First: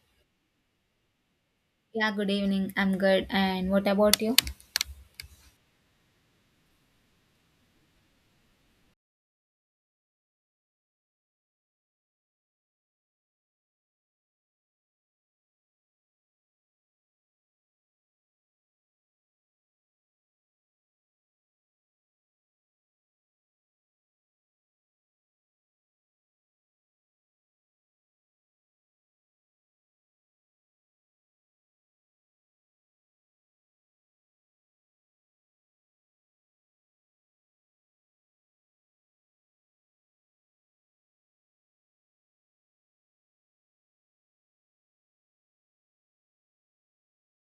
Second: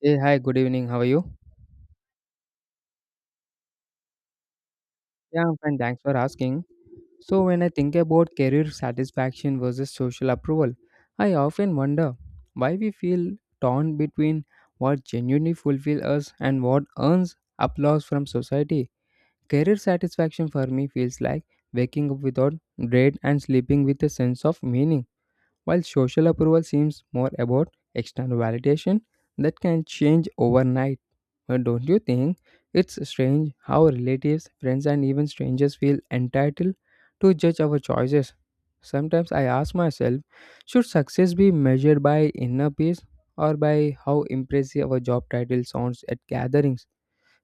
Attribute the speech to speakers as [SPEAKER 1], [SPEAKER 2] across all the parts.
[SPEAKER 1] Hey, hi, good evening. How are you?
[SPEAKER 2] Yeah, good evening. I'm good. And what about you?
[SPEAKER 1] Yeah, I'm fine. Thanks for asking. So, when I think about career satisfaction versus social approval, I often wonder why we feel torn between what genuinely fulfills us and what earns applause from society. Career satisfaction for me feels like waking up without dread and sleeping with a sense of meaning, while social approval seems more about external validation that can change overnight. But don't you think it's strange how relatives, friends, and even strangers feel entitled to judge our choices? Sometimes I ask myself, should success be measured by inner peace or by how impressive our job title sounds at gatherings?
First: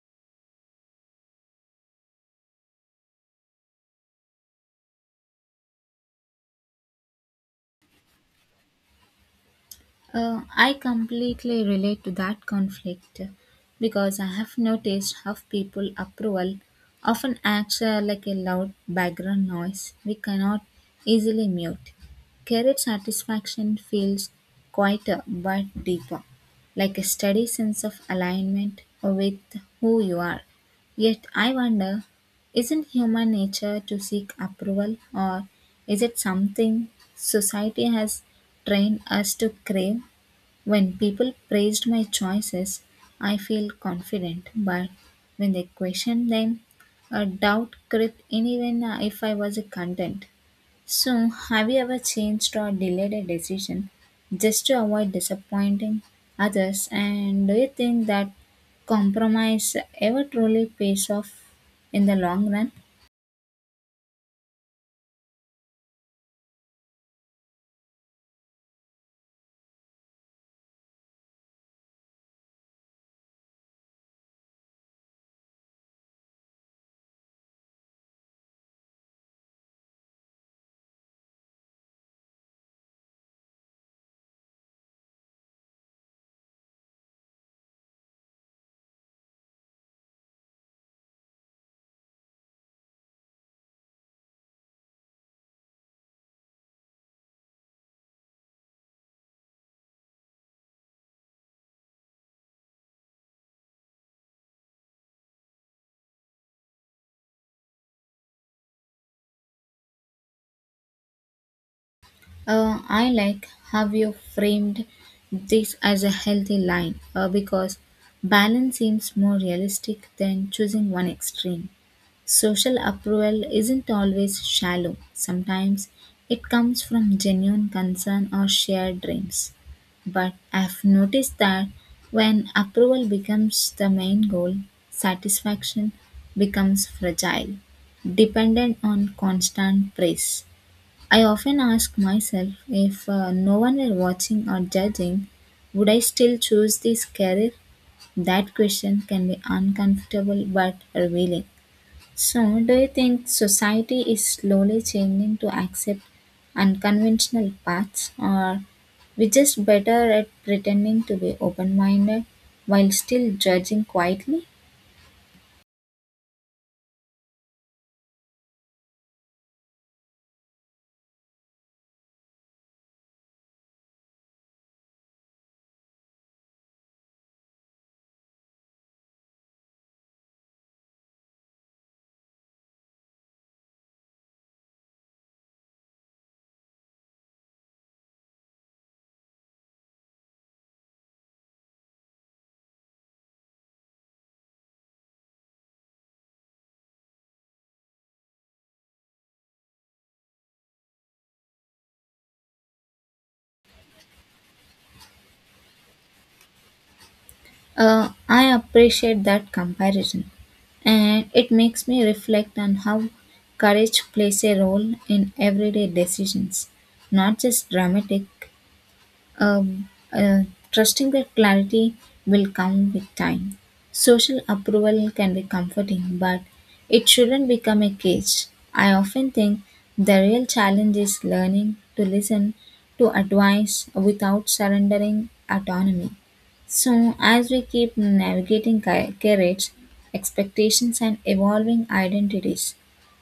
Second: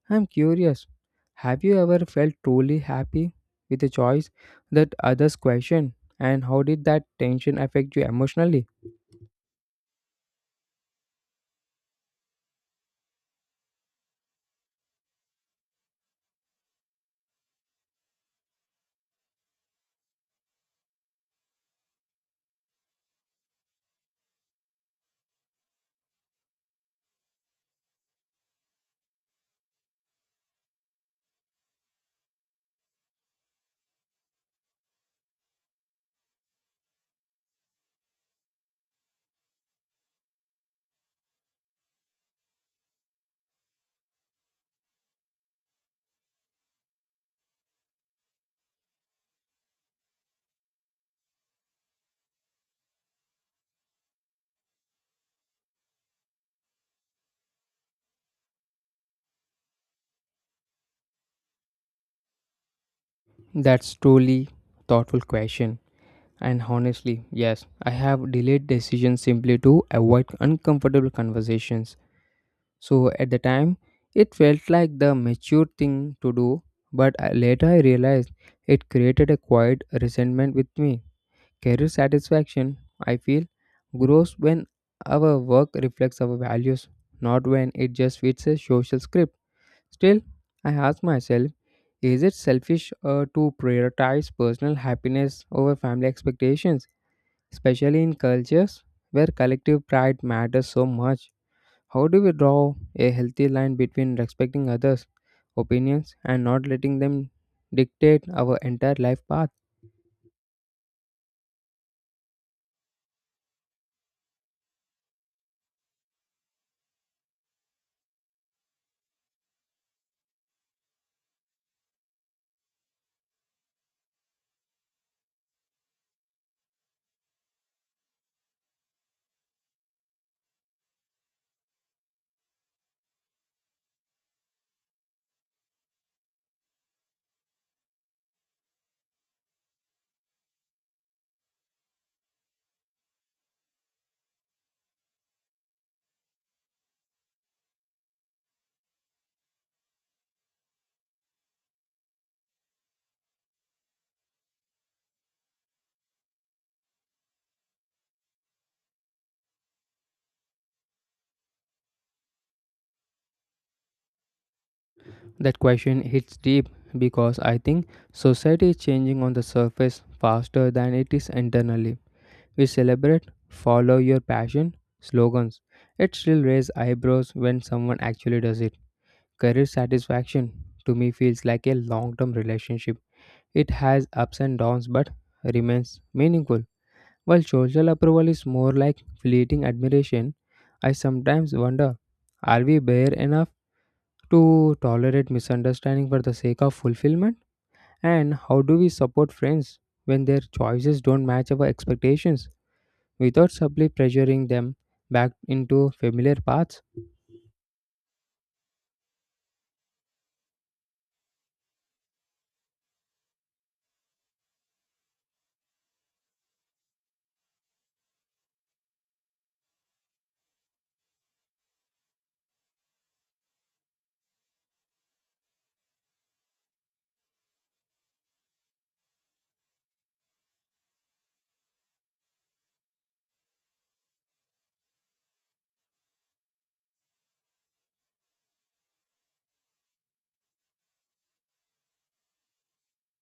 [SPEAKER 1] I'm curious. Have you ever felt truly happy with a choice that others questioned? And how did that tension affect you emotionally?
[SPEAKER 2] I completely relate to that conflict because I have noticed how people approval often acts like a loud background noise we cannot easily mute. Career satisfaction feels quieter but deeper, like a steady sense of alignment with who you are. Yet I wonder, isn't human nature to seek approval or is it something society has trained us to crave. When people praised my choices, I feel confident, but when they questioned them, a doubt crept in even if I was content. So, have you ever changed or delayed a decision just to avoid disappointing others? And do you think that compromise ever truly pays off in the long run?
[SPEAKER 1] That's truly thoughtful question. And honestly, yes, I have delayed decisions simply to avoid uncomfortable conversations. So at the time, it felt like the mature thing to do, but later I realized it created a quiet resentment with me. Career satisfaction, I feel, grows when our work reflects our values, not when it just fits a social script. Still, I ask myself, is it selfish to prioritize personal happiness over family expectations, especially in cultures where collective pride matters so much? How do we draw a healthy line between respecting others' opinions and not letting them dictate our entire life path?
[SPEAKER 2] I like how you framed this as a healthy line because balance seems more realistic than choosing one extreme. Social approval isn't always shallow, sometimes it comes from genuine concern or shared dreams. But I've noticed that when approval becomes the main goal, satisfaction becomes fragile, dependent on constant praise. I often ask myself if no one were watching or judging, would I still choose this career? That question can be uncomfortable but revealing. So, do you think society is slowly changing to accept unconventional paths, or we just better at pretending to be open minded while still judging quietly?
[SPEAKER 1] That question hits deep because I think society is changing on the surface faster than it is internally. We celebrate follow your passion slogans. It still raises eyebrows when someone actually does it. Career satisfaction to me feels like a long term relationship. It has ups and downs but remains meaningful. While social approval is more like fleeting admiration, I sometimes wonder, are we bare enough to tolerate misunderstanding for the sake of fulfillment? And how do we support friends when their choices don't match our expectations without subtly pressuring them back into familiar paths?
[SPEAKER 2] I appreciate that comparison, and it makes me reflect on how courage plays a role in everyday decisions, not just dramatic. Um, uh, Trusting that clarity will come with time. Social approval can be comforting, but it shouldn't become a cage. I often think the real challenge is learning to listen to advice without surrendering autonomy. So, as we keep navigating careers, expectations, and evolving identities,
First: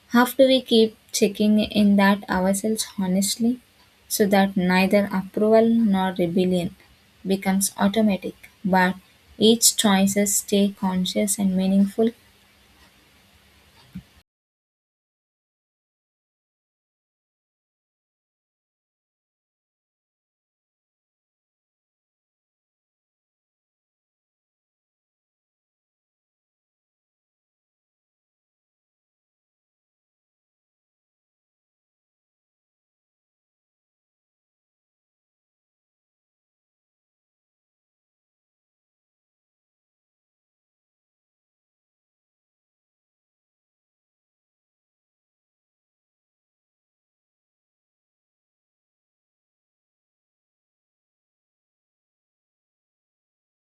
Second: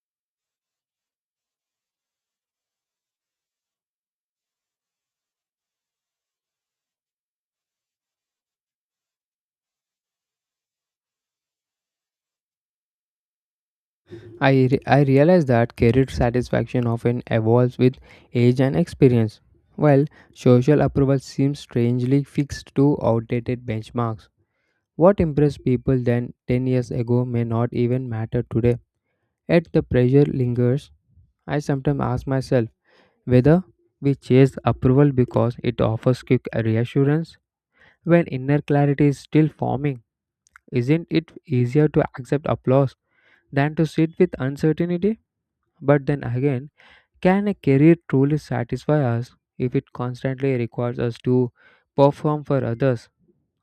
[SPEAKER 2] how do we keep checking in that ourselves honestly so that neither approval nor rebellion becomes automatic, but each choices stay conscious and meaningful?
[SPEAKER 1] I realize that career satisfaction often evolves with age and experience, while social approval seems strangely fixed to outdated benchmarks. What impressed people then 10 years ago may not even matter today. Yet the pressure lingers. I sometimes ask myself whether we chase approval because it offers quick reassurance when inner clarity is still forming. Isn't it easier to accept applause than to sit with uncertainty? But then again, can a career truly satisfy us if it constantly requires us to perform for others?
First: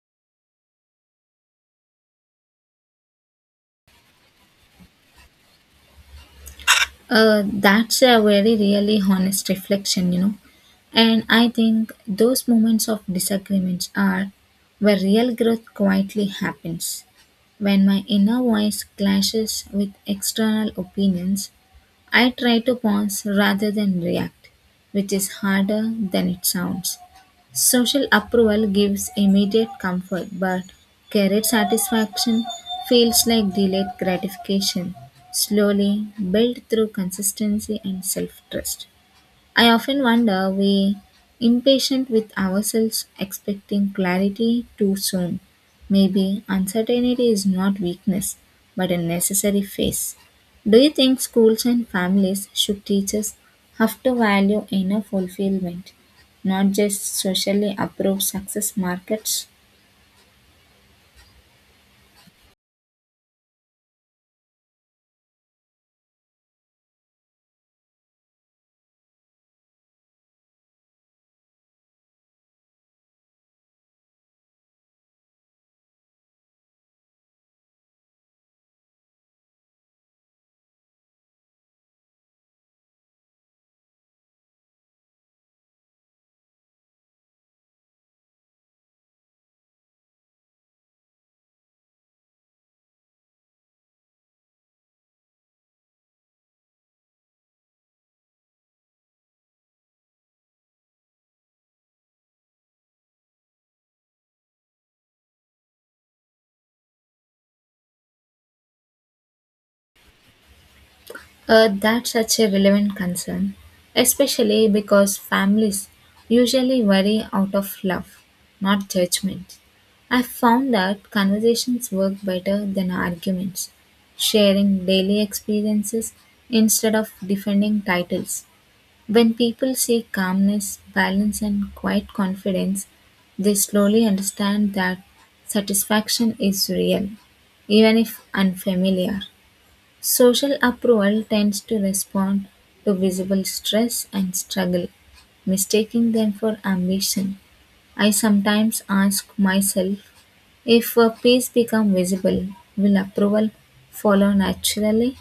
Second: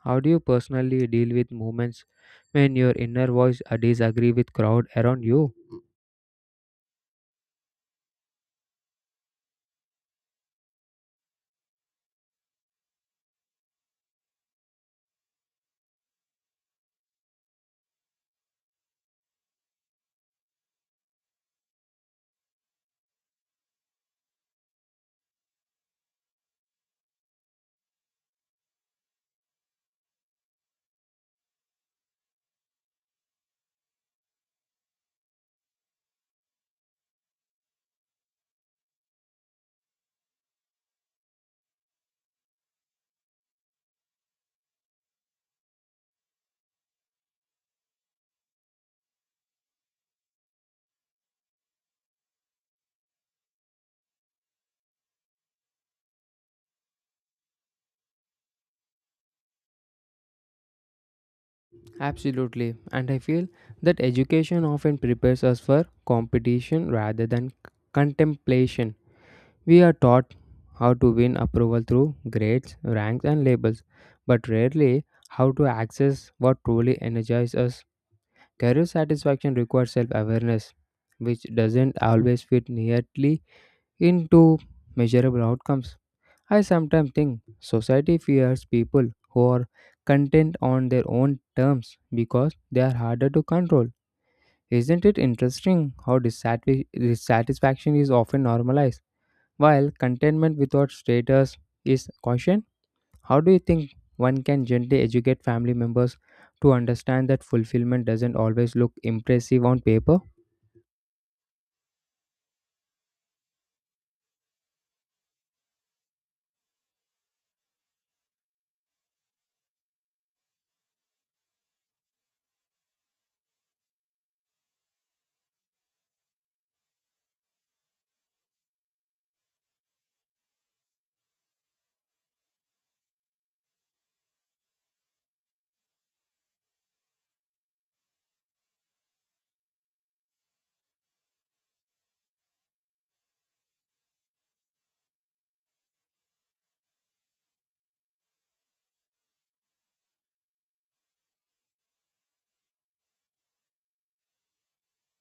[SPEAKER 1] How do you personally deal with moments when your inner voice disagree with crowd around you?
[SPEAKER 2] That's a very really honest reflection, you know. And I think those moments of disagreements are where real growth quietly happens. When my inner voice clashes with external opinions, I try to pause rather than react, which is harder than it sounds. Social approval gives immediate comfort, but career satisfaction feels like delayed gratification, slowly built through consistency and self trust. I often wonder we impatient with ourselves expecting clarity too soon. Maybe uncertainty is not weakness but a necessary phase. Do you think schools and families should teach us how to value inner fulfillment, not just socially approved success markets?
[SPEAKER 1] Absolutely. And I feel that education often prepares us for competition rather than contemplation. We are taught how to win approval through grades, ranks, and labels, but rarely how to access what truly energizes us. Career satisfaction requires self awareness, which doesn't always fit neatly into measurable outcomes. I sometimes think society fears people who are content on their own terms because they are harder to control. Isn't it interesting how dissatisfaction is often normalized, while contentment without status is cautioned? How do you think one can gently educate family members to understand that fulfillment doesn't always look impressive on paper?
[SPEAKER 2] That's such a relevant concern, especially because families usually worry out of love, not judgment. I found that conversations work better than arguments, sharing daily experiences instead of defending titles. When people see calmness, balance, and quiet confidence, they slowly understand that satisfaction is real, even if unfamiliar. Social approval tends to respond to visible stress and struggle, mistaking them for ambition. I sometimes ask myself if a peace become visible, will approval follow naturally?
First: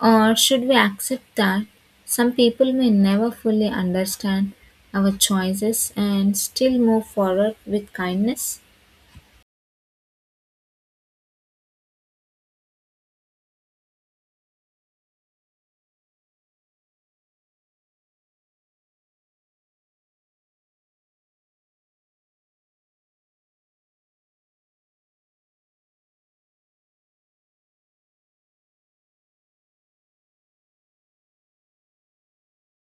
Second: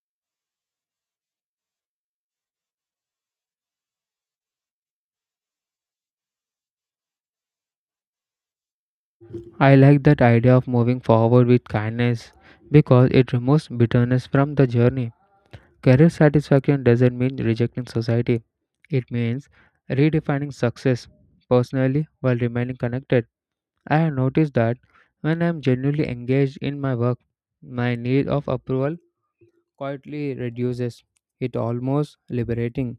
[SPEAKER 2] Or should we accept that some people may never fully understand our choices and still move forward with kindness?
[SPEAKER 1] I like that idea of moving forward with kindness because it removes bitterness from the journey. Career satisfaction doesn't mean rejecting society, it means redefining success personally while remaining connected. I have noticed that when I am genuinely engaged in my work, my need of approval quietly reduces. It almost liberating.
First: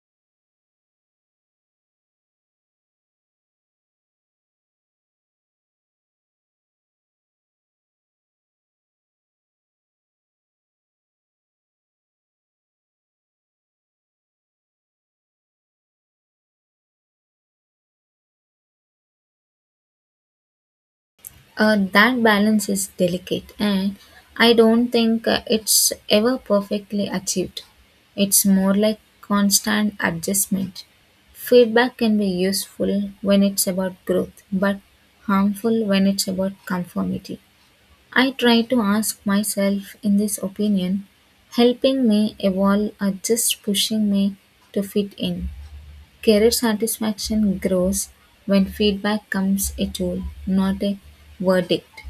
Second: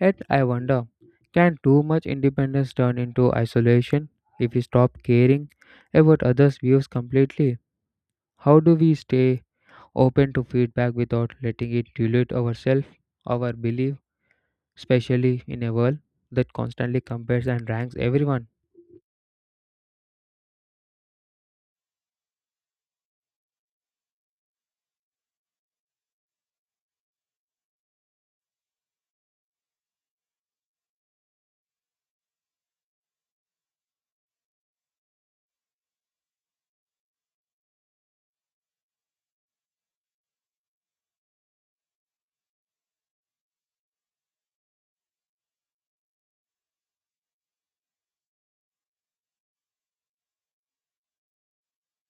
[SPEAKER 1] Yet I wonder, can too much independence turn into isolation if we stop caring about others' views completely? How do we stay open to feedback without letting it dilute ourselves, our belief, especially in a world that constantly compares and ranks everyone?
[SPEAKER 2] That balance is delicate, and I don't think it's ever perfectly achieved. It's more like constant adjustment. Feedback can be useful when it's about growth, but harmful when it's about conformity. I try to ask myself in this opinion, helping me evolve or just pushing me to fit in. Career satisfaction grows when feedback comes a tool, not a verdict.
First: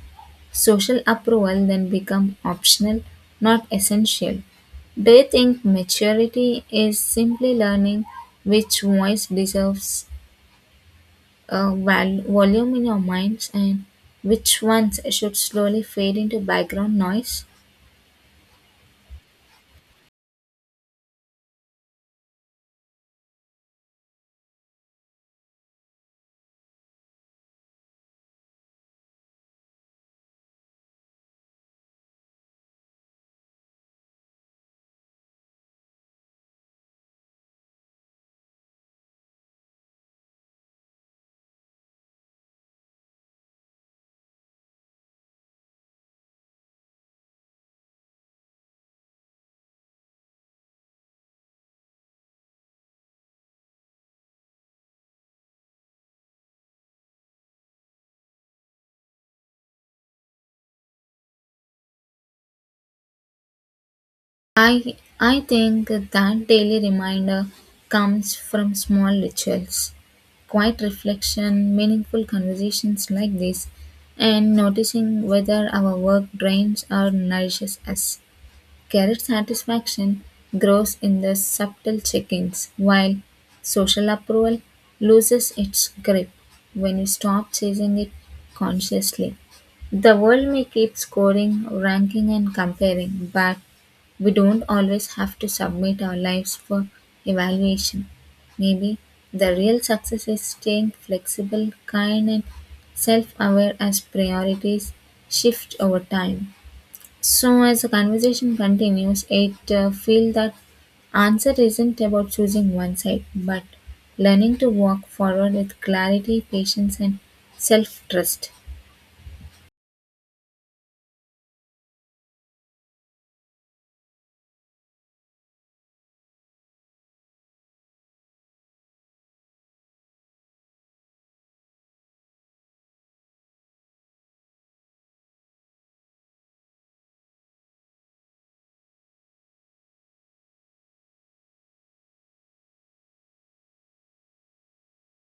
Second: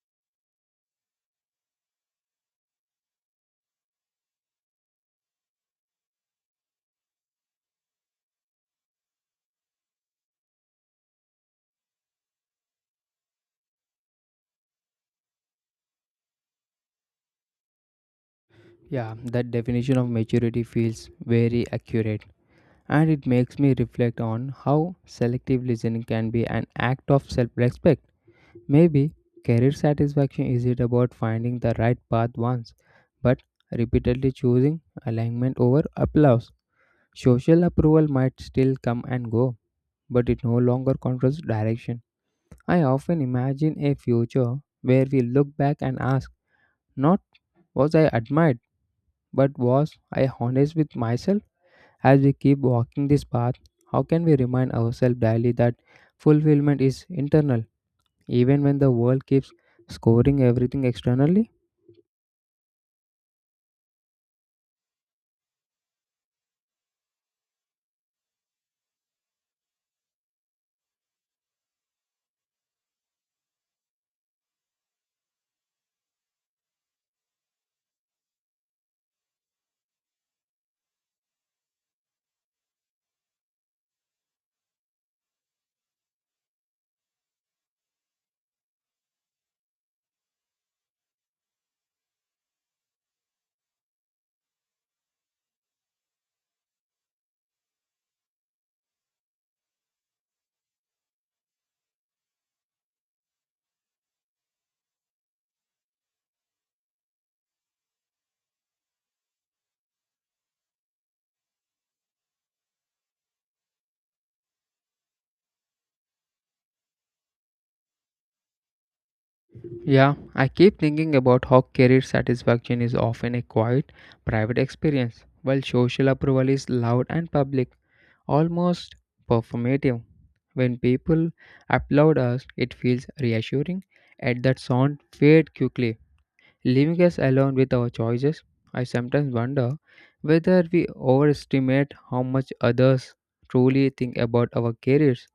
[SPEAKER 2] Social approval then become optional, not essential. Do you think maturity is simply learning which voice deserves volume in your minds and which ones should slowly fade into background noise?
[SPEAKER 1] Yeah, that definition of maturity feels very accurate. And it makes me reflect on how selective listening can be an act of self respect. Maybe career satisfaction isn't about finding the right path once, but repeatedly choosing alignment over applause. Social approval might still come and go, but it no longer controls direction. I often imagine a future where we look back and ask, not was I admired, but was I honest with myself? As we keep walking this path, how can we remind ourselves daily that fulfillment is internal, even when the world keeps scoring everything externally?
[SPEAKER 2] I think that daily reminder comes from small rituals, quiet reflection, meaningful conversations like this, and noticing whether our work drains or nourishes us. Career satisfaction grows in the subtle check-ins, while social approval loses its grip when you stop chasing it consciously. The world may keep scoring, ranking, and comparing, but we don't always have to submit our lives for evaluation. Maybe the real success is staying flexible, kind, and self aware as priorities shift over time. So, as the conversation continues, it feels that answer isn't about choosing one side, but learning to walk forward with clarity, patience, and self trust.
[SPEAKER 1] Yeah, I keep thinking about how career satisfaction is often a quiet, private experience, while social approval is loud and public, almost performative. When people applaud us, it feels reassuring, and that sound fades quickly, leaving us alone with our choices. I sometimes wonder whether we overestimate how much others truly think about our careers,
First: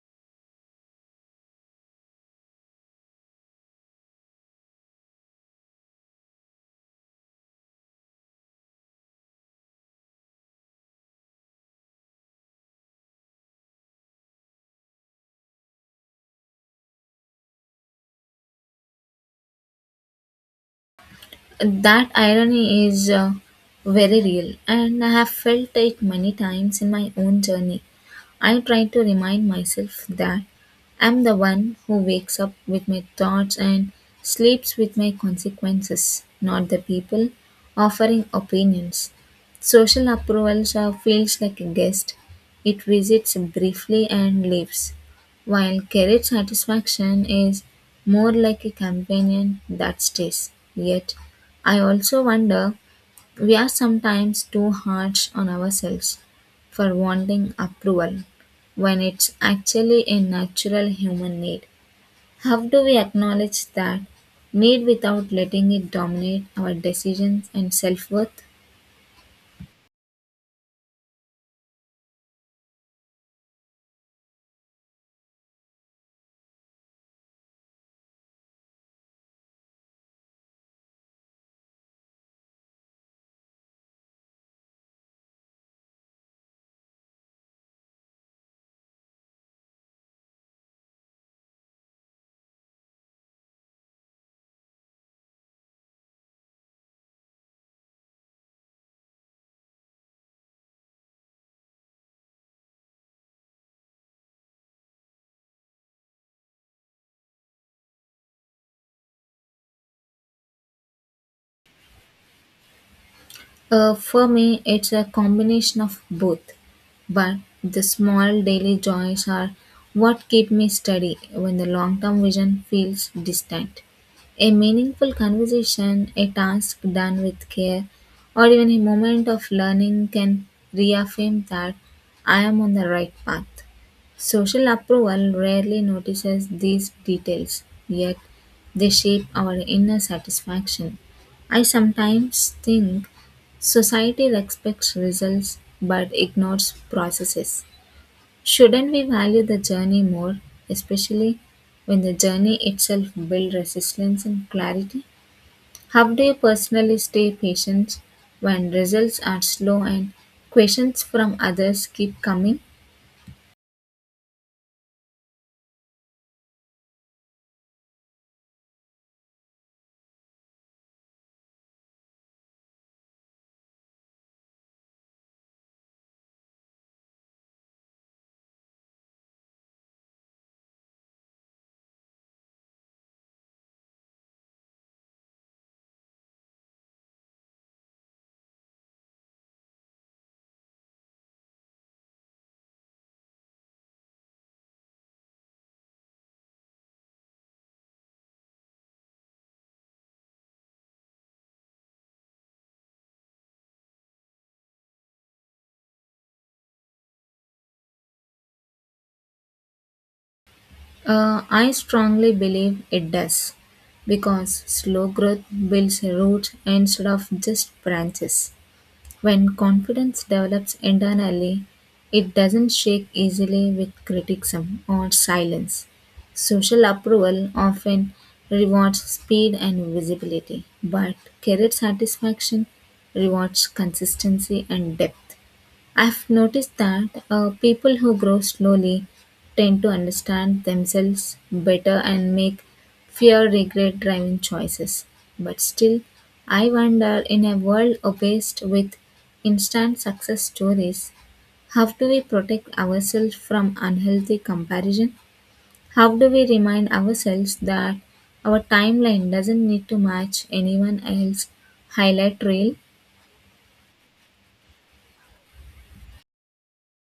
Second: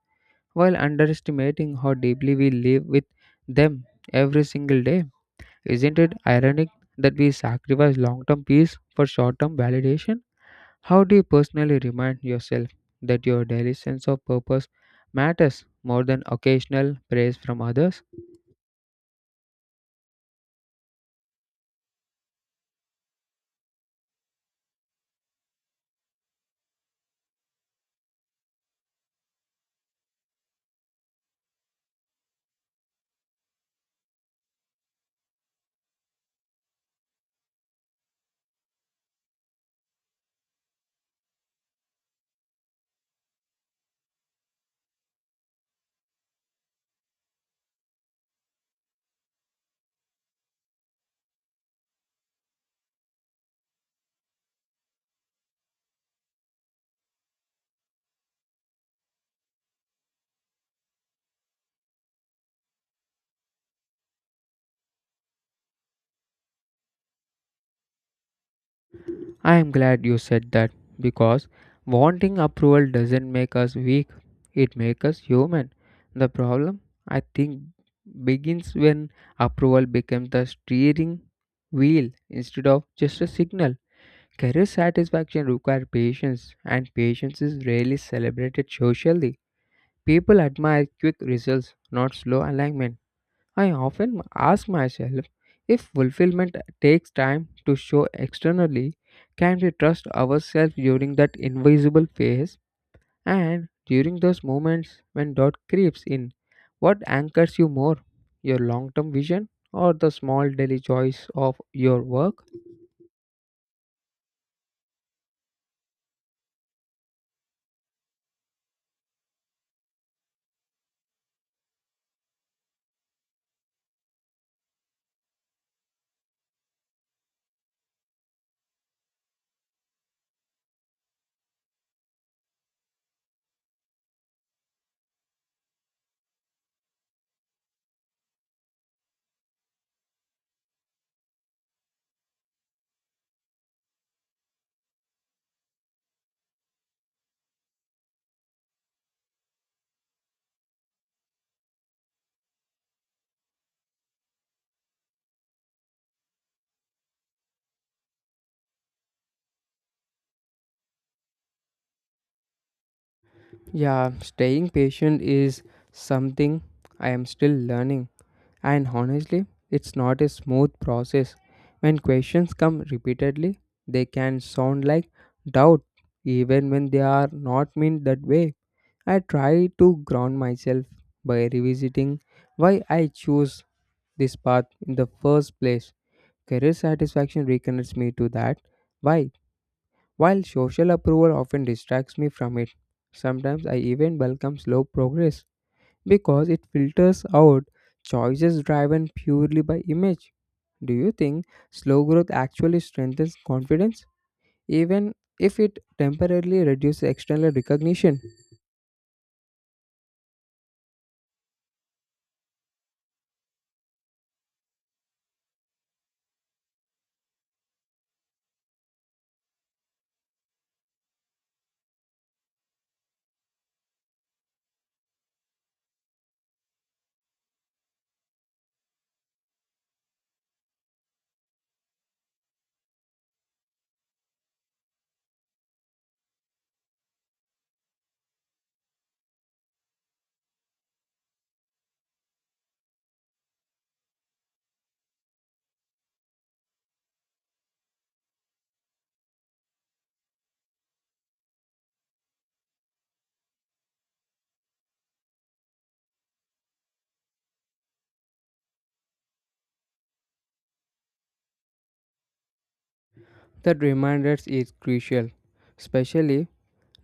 [SPEAKER 1] while underestimating how deeply we live with them every single day. Isn't it ironic that we sacrifice long term peace for short term validation? How do you personally remind yourself that your daily sense of purpose matters more than occasional praise from others?
[SPEAKER 2] That irony is very real, and I have felt it many times in my own journey. I try to remind myself that I'm the one who wakes up with my thoughts and sleeps with my consequences, not the people offering opinions. Social approval feels like a guest. It visits briefly and leaves, while career satisfaction is more like a companion that stays. Yet, I also wonder we are sometimes too harsh on ourselves for wanting approval when it's actually a natural human need. How do we acknowledge that need without letting it dominate our decisions and self worth?
[SPEAKER 1] I am glad you said that because wanting approval doesn't make us weak, it makes us human. The problem, I think, begins when approval becomes the steering wheel instead of just a signal. Career satisfaction requires patience, and patience is rarely celebrated socially. People admire quick results, not slow alignment. I often ask myself, if fulfillment takes time to show externally, can we trust ourselves during that invisible phase and during those moments when doubt creeps in? What anchors you more, your long term vision or the small daily joys of your work?
[SPEAKER 2] For me, it's a combination of both, but the small daily joys are what keep me steady when the long term vision feels distant. A meaningful conversation, a task done with care, or even a moment of learning can reaffirm that I am on the right path. Social approval rarely notices these details, yet they shape our inner satisfaction. I sometimes think society respects results but ignores processes. Shouldn't we value the journey more, especially when the journey itself builds resilience and clarity? How do you personally stay patient when results are slow and questions from others keep coming?
[SPEAKER 1] Yeah, staying patient is something I am still learning. And honestly, it's not a smooth process. When questions come repeatedly, they can sound like doubt, even when they are not meant that way. I try to ground myself by revisiting why I chose this path in the first place. Career satisfaction reconnects me to that. Why? While social approval often distracts me from it, sometimes I even welcome slow progress because it filters out choices driven purely by image. Do you think slow growth actually strengthens confidence, even if it temporarily reduces external recognition?
[SPEAKER 2] I strongly believe it does because slow growth builds roots instead of just branches. When confidence develops internally, it doesn't shake easily with criticism or silence. Social approval often rewards speed and visibility, but career satisfaction rewards consistency and depth. I've noticed that people who grow slowly tend to understand themselves better and make fewer regret driving choices. But still, I wonder in a world obsessed with instant success stories, how do we protect ourselves from unhealthy comparison? How do we remind ourselves that our timeline doesn't need to match anyone else's highlight reel?
[SPEAKER 1] That reminder is crucial, especially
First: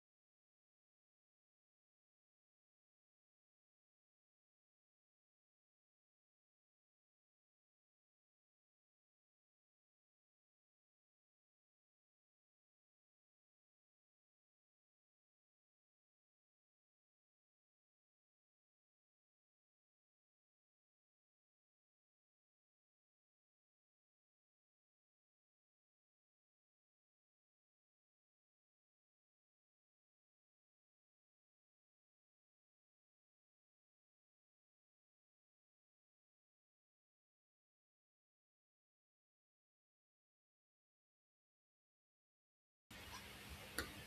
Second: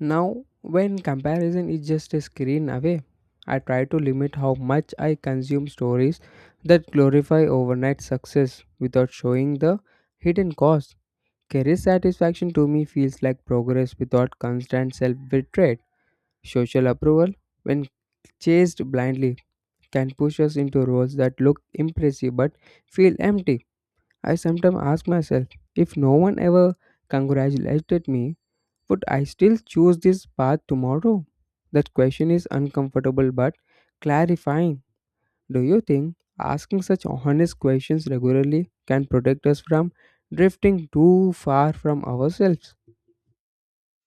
[SPEAKER 1] now when comparison is just a screen away. I try to limit how much I consume stories that glorify overnight success without showing the hidden cost. Career satisfaction to me feels like progress without constant self betrayal. Social approval, when chased blindly, can push us into roles that look impressive but feel empty. I sometimes ask myself, if no one ever congratulated me, would I still choose this path tomorrow? That question is uncomfortable but clarifying. Do you think asking such honest questions regularly can protect us from drifting too far from ourselves?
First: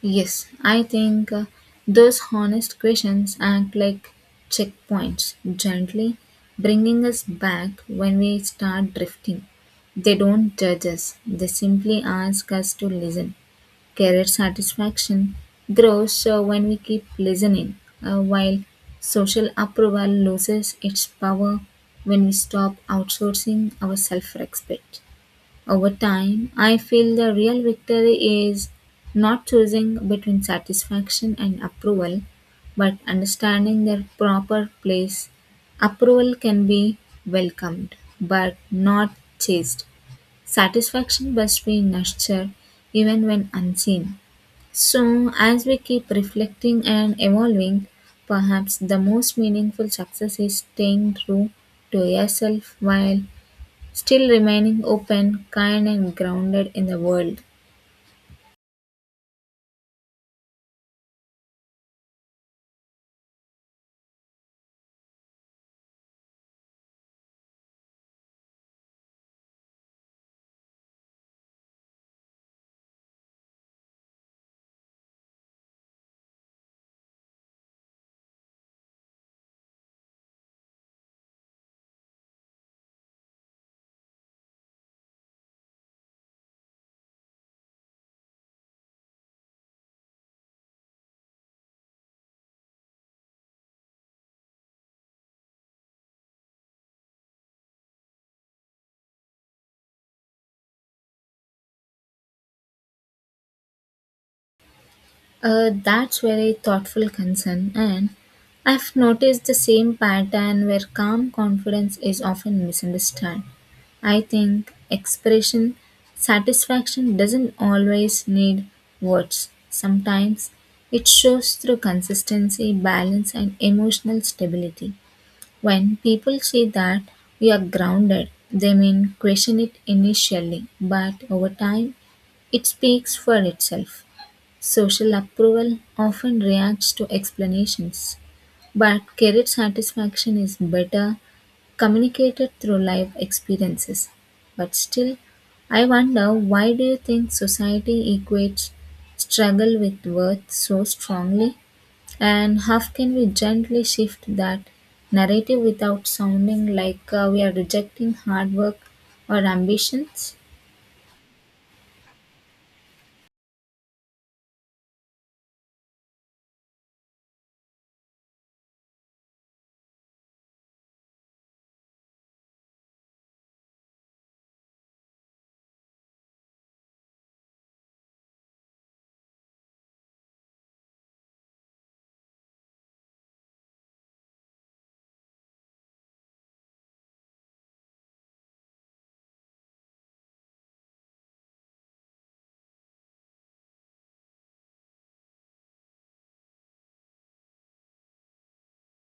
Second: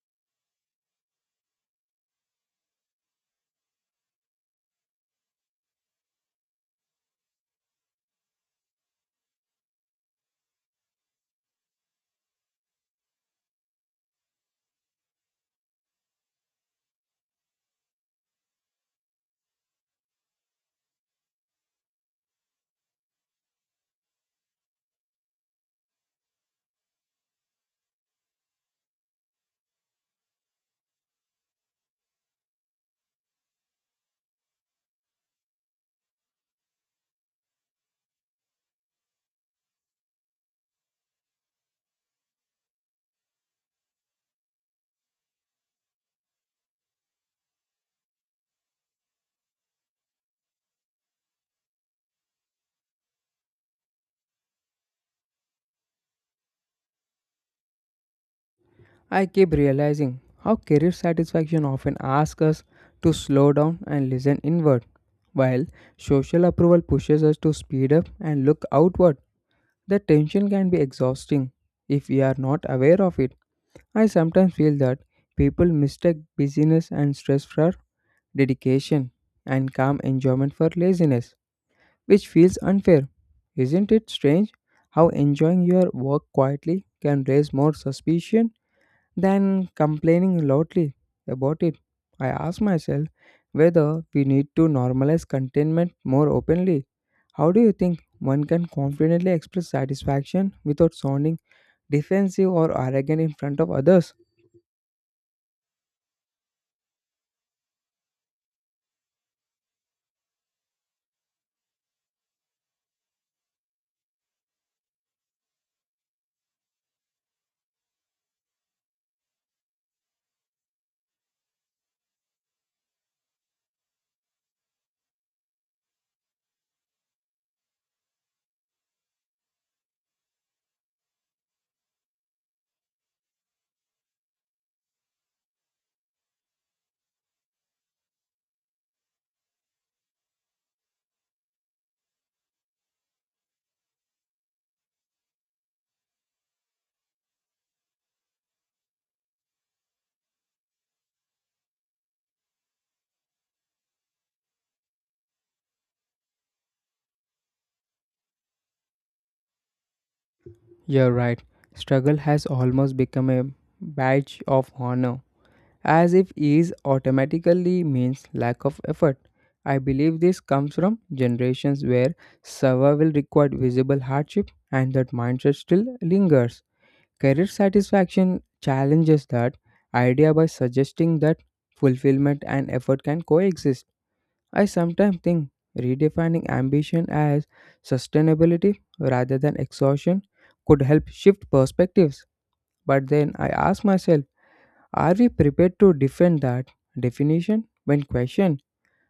[SPEAKER 2] Yes, I think those honest questions act like checkpoints, gently bringing us back when we start drifting. They don't judge us, they simply ask us to listen. Career satisfaction grows when we keep listening, while social approval loses its power when we stop outsourcing our self respect. Over time, I feel the real victory is not choosing between satisfaction and approval, but understanding their proper place. Approval can be welcomed, but not chased. Satisfaction must be nurtured even when unseen. So, as we keep reflecting and evolving, perhaps the most meaningful success is staying true to yourself while still remaining open, kind, and grounded in the world.
[SPEAKER 1] I keep realizing how career satisfaction often asks us to slow down and listen inward, while social approval pushes us to speed up and look outward. The tension can be exhausting if we are not aware of it. I sometimes feel that people mistake busyness and stress for dedication and calm enjoyment for laziness, which feels unfair. Isn't it strange how enjoying your work quietly can raise more suspicion than complaining loudly about it? I ask myself whether we need to normalize contentment more openly. How do you think one can confidently express satisfaction without sounding defensive or arrogant in front of others?
[SPEAKER 2] That's very thoughtful concern, and I've noticed the same pattern where calm confidence is often misunderstood. I think expression satisfaction doesn't always need words. Sometimes it shows through consistency, balance, and emotional stability. When people say that we are grounded, they may question it initially, but over time, it speaks for itself. Social approval often reacts to explanations, but career satisfaction is better communicated through life experiences. But still, I wonder why do you think society equates struggle with worth so strongly? And how can we gently shift that narrative without sounding like we are rejecting hard work or ambitions?
[SPEAKER 1] You're right. Struggle has almost become a badge of honor, as if ease automatically means lack of effort. I believe this comes from generations where survival required visible hardship, and that mindset still lingers. Career satisfaction challenges that idea by suggesting that fulfillment and effort can coexist. I sometimes think redefining ambition as sustainability rather than exhaustion could help shift perspectives. But then I ask myself, are we prepared to defend that definition when questioned?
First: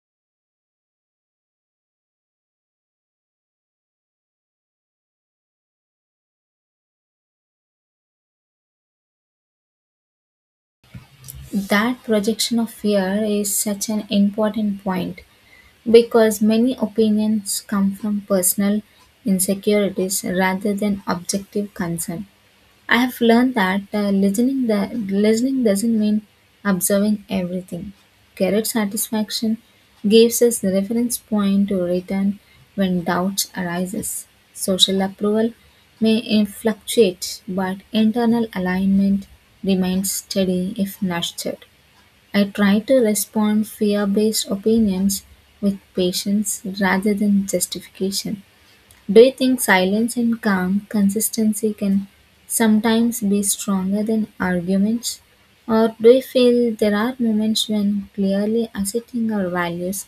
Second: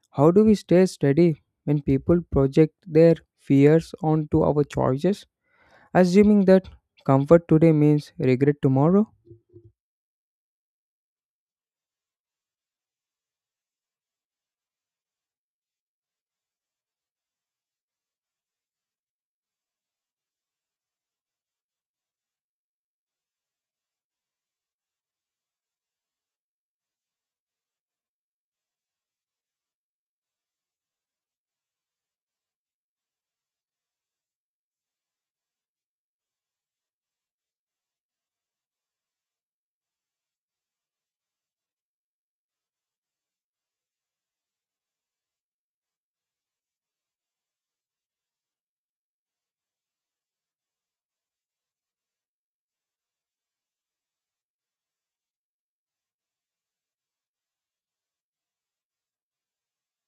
[SPEAKER 1] How do we stay steady when people project their fears onto our choices, assuming that comfort today means regret tomorrow?
[SPEAKER 2] That projection of fear is such an important point because many opinions come from personal insecurities rather than objective concern. I have learned that listening doesn't mean observing everything. Career satisfaction gives us the reference point to return when doubt arises. Social approval may fluctuate, but internal alignment remains steady if nurtured. I try to respond fear-based opinions with patience rather than justification. Do you think silence and calm consistency can sometimes be stronger than arguments? Or do you feel there are moments when clearly asserting our values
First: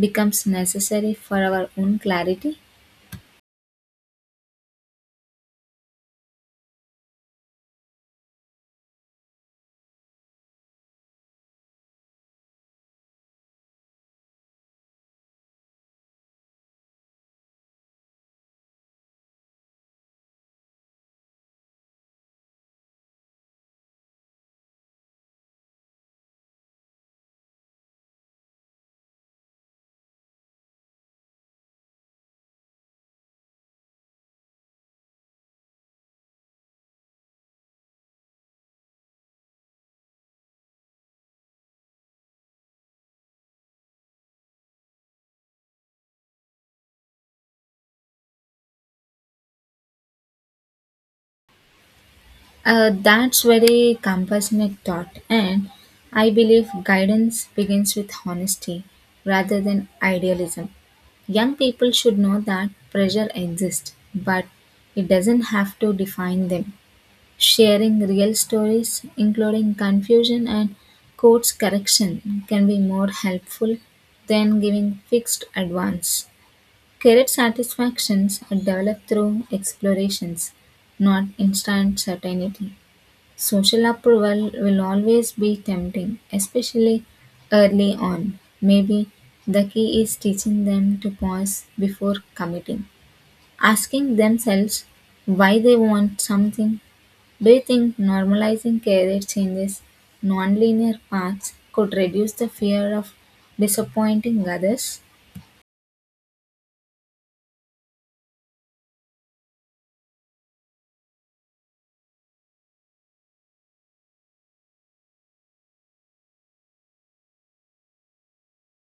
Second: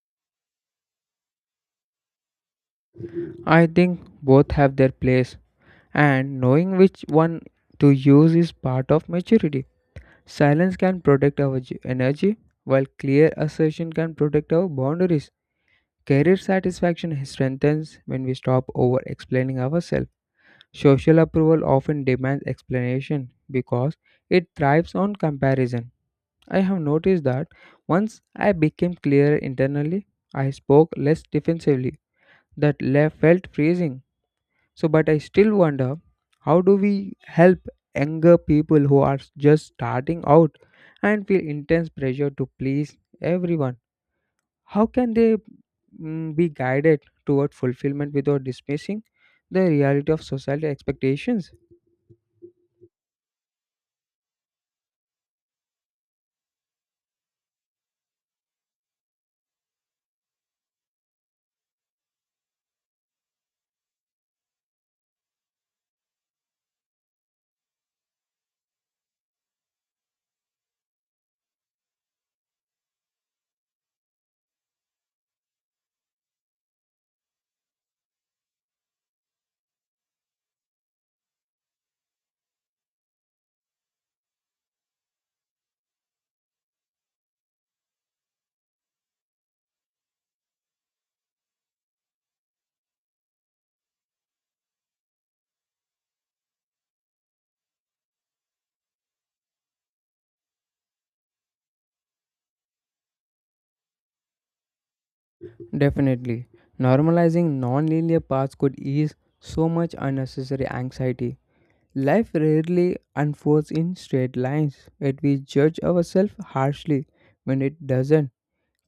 [SPEAKER 2] becomes necessary for our own clarity?
[SPEAKER 1] I think both have their place, and knowing which one to use is part of maturity. Silence can protect our energy, while clear assertion can protect our boundaries. Career satisfaction strengthens when we stop over explaining ourselves. Social approval often demands explanation because it thrives on comparison. I have noticed that once I became clearer internally, I spoke less defensively. That left felt freezing. So, but I still wonder, how do we help younger people who are just starting out and feel intense pressure to please everyone? How can they be guided toward fulfillment without dismissing the reality of societal expectations?
[SPEAKER 2] That's very compassionate thought, and I believe guidance begins with honesty rather than idealism. Young people should know that pressure exists, but it doesn't have to define them. Sharing real stories, including confusion and course correction, can be more helpful than giving fixed advice. Career satisfactions are developed through explorations, not instant certainty. Social approval will always be tempting, especially early on. Maybe the key is teaching them to pause before committing, asking themselves why they want something. Do you think normalizing career changes, nonlinear paths, could reduce the fear of disappointing others?
[SPEAKER 1] Definitely. Normalizing non-linear paths could ease so much unnecessary anxiety. Life rarely unfolds in straight lines, yet we judge ourselves harshly when it doesn't.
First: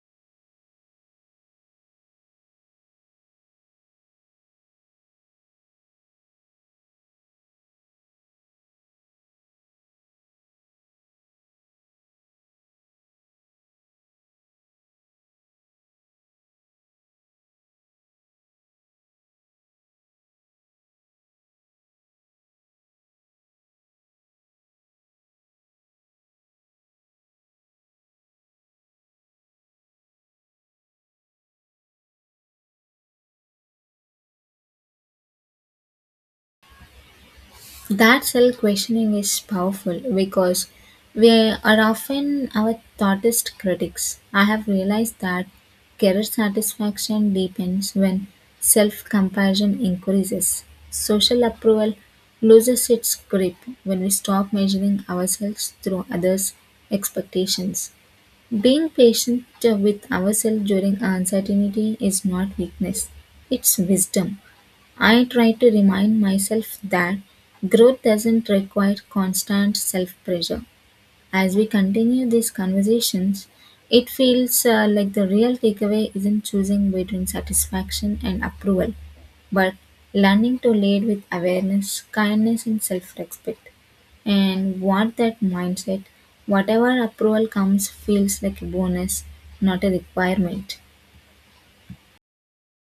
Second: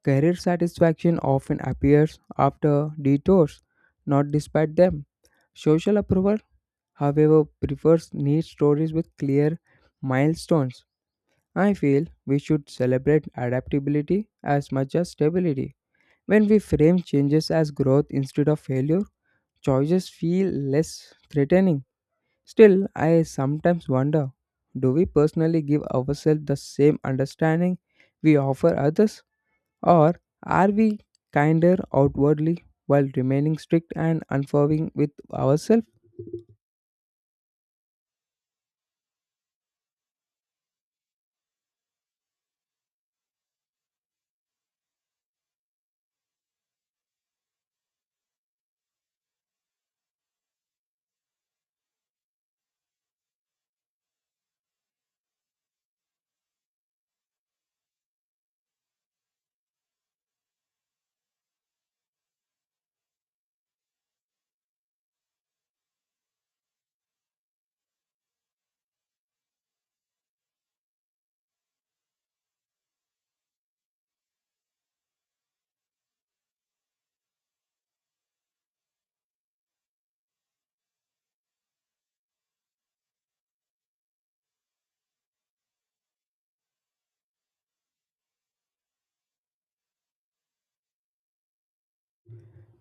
[SPEAKER 1] Career satisfaction often appears after detours, not despite them. Social approval, however, prefers neat stories with clear milestones. I feel we should celebrate adaptability as much as stability. When we frame changes as growth instead of failure, choices feel less threatening. Still, I sometimes wonder, do we personally give ourselves the same understanding we offer others? Or are we kinder outwardly while remaining strict and unforgiving with ourselves?
[SPEAKER 2] That self questioning is powerful because we are often our thoughtest critics. I have realized that career satisfaction deepens when self comparison increases. Social approval loses its grip when we stop measuring ourselves through others' expectations. Being patient with ourselves during uncertainty is not weakness, it's wisdom. I try to remind myself that growth doesn't require constant self pressure. As we continue these conversations, it feels like the real takeaway isn't choosing between satisfaction and approval, but learning to lead with awareness, kindness, and self respect. And what that mindset, whatever approval comes, feels like a bonus, not a requirement.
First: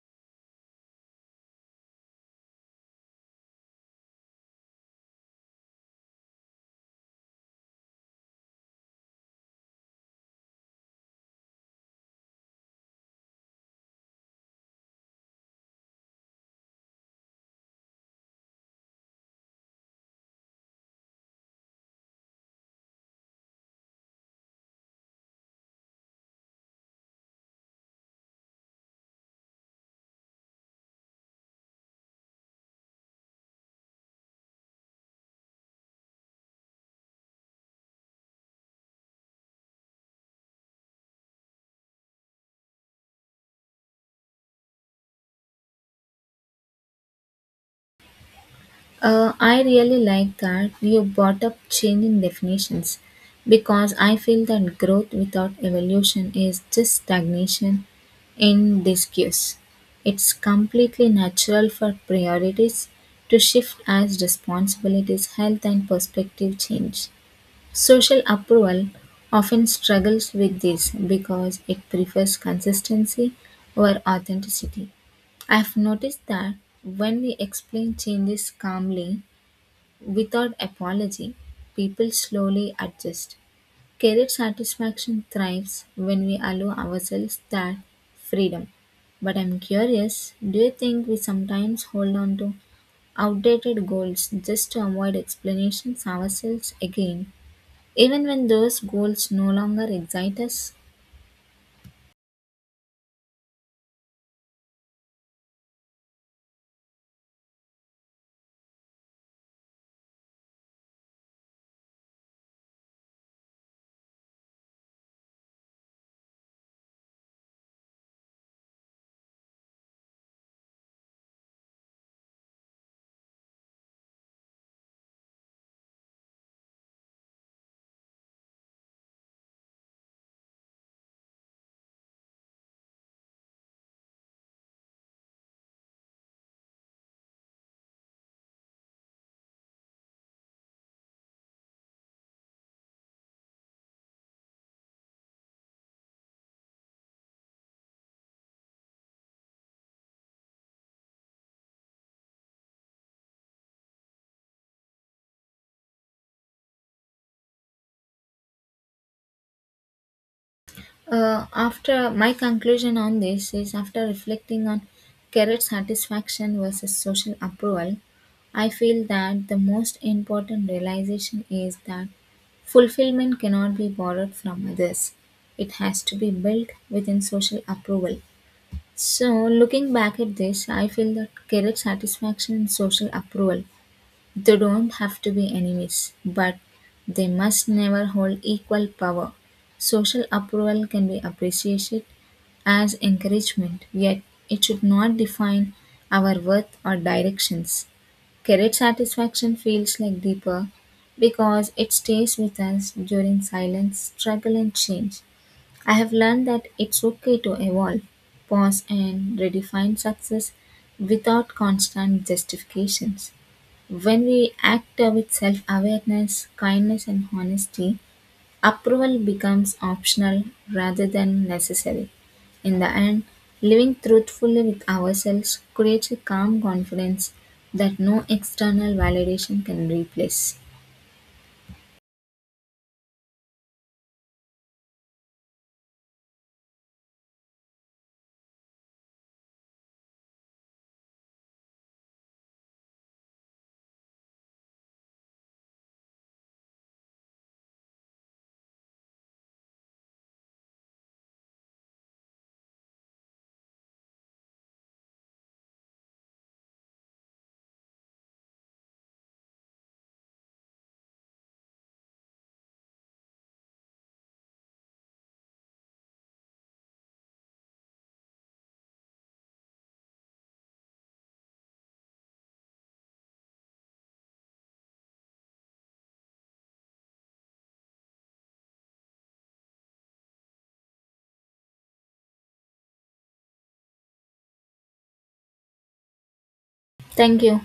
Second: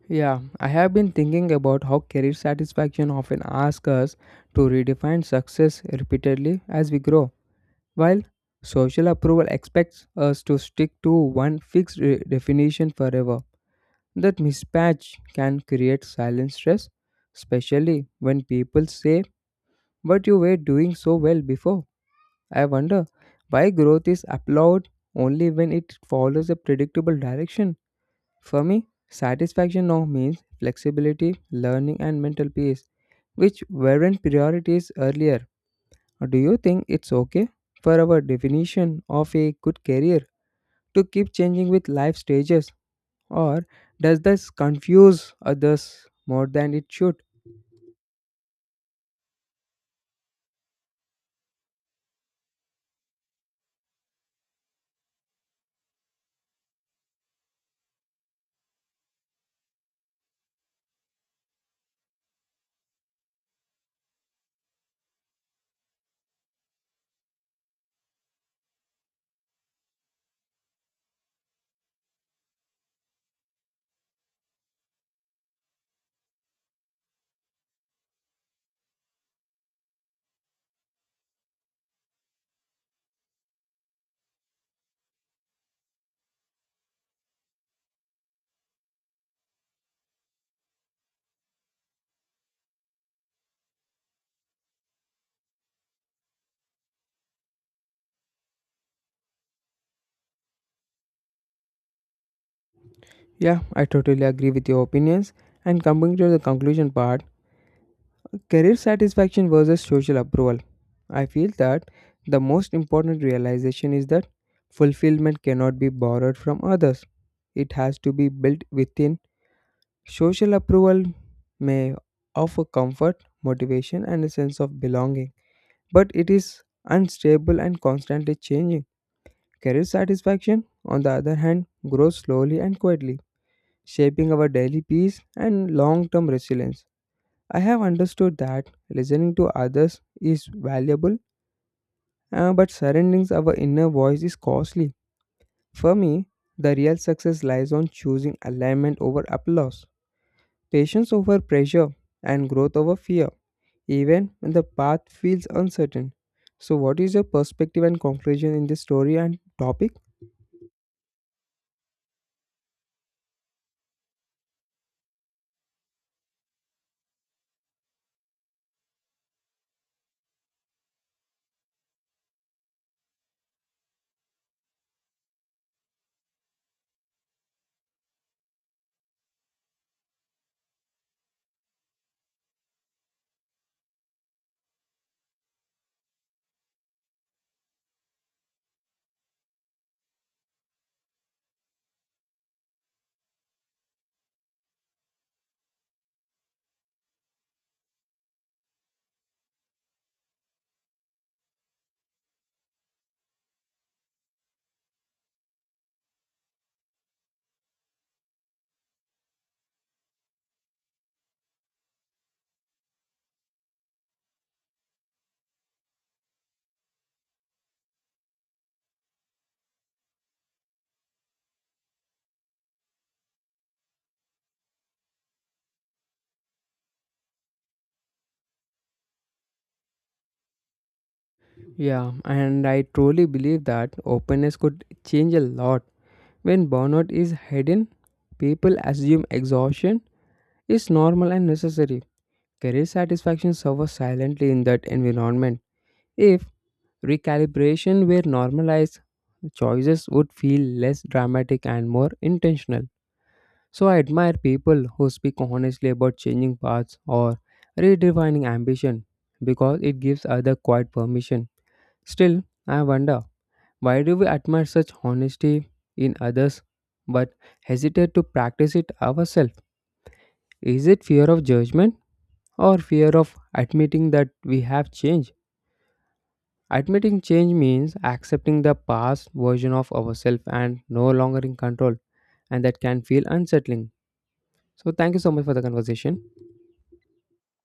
[SPEAKER 1] Yeah, I have been thinking about how career satisfaction often asks us to redefine success repeatedly as we grow, while social approval expects us to stick to one fixed definition forever. That mismatch can create silent stress, especially when people say, "But you were doing so well before." I wonder why growth is applauded only when it follows a predictable direction. For me, satisfaction now means flexibility, learning, and mental peace, which weren't priorities earlier. Do you think it's okay for our definition of a good career to keep changing with life stages, or does this confuse others more than it should?
[SPEAKER 2] I really like that you brought up changing definitions because I feel that growth without evolution is just stagnation in disuse. It's completely natural for priorities to shift as responsibilities, health, and perspective change. Social approval often struggles with this because it prefers consistency over authenticity. I've noticed that when we explain changes calmly without apology, people slowly adjust. Career satisfaction thrives when we allow ourselves that freedom. But I'm curious, do you think we sometimes hold on to outdated goals just to avoid explanations ourselves again, even when those goals no longer excite us?
[SPEAKER 1] Yeah, I totally agree with your opinions. And coming to the conclusion part, career satisfaction versus social approval. I feel that the most important realization is that fulfillment cannot be borrowed from others, it has to be built within. Social approval may offer comfort, motivation, and a sense of belonging, but it is unstable and constantly changing. Career satisfaction, on the other hand, grows slowly and quietly, shaping our daily peace and long term resilience. I have understood that listening to others is valuable, but surrendering our inner voice is costly. For me, the real success lies on choosing alignment over applause, patience over pressure, and growth over fear, even when the path feels uncertain. So, what is your perspective and conclusion in this story and topic?
[SPEAKER 2] After my conclusion on this is after reflecting on career satisfaction versus social approval, I feel that the most important realization is that fulfillment cannot be borrowed from others. It has to be built within social approval. So, looking back at this, I feel that career satisfaction and social approval, they don't have to be enemies, but they must never hold equal power. Social approval can be appreciated as encouragement, yet, it should not define our worth or directions. Career satisfaction feels like deeper because it stays with us during silence, struggle, and change. I have learned that it's okay to evolve, pause, and redefine success without constant justifications. When we act with self awareness, kindness, and honesty, approval becomes optional rather than necessary. In the end, living truthfully with ourselves creates a calm confidence that no external validation can replace.
[SPEAKER 1] Yeah, and I truly believe that openness could change a lot. When burnout is hidden, people assume exhaustion is normal and necessary. Career satisfaction suffers silently in that environment. If recalibration were normalized, choices would feel less dramatic and more intentional. So I admire people who speak honestly about changing paths or redefining ambition because it gives other quiet permission. Still, I wonder, why do we admire such honesty in others but hesitate to practice it ourselves? Is it fear of judgment or fear of admitting that we have changed? Admitting change means accepting the past version of ourselves and no longer in control, and that can feel unsettling. So, thank you so much for the conversation.
[SPEAKER 2] Thank you.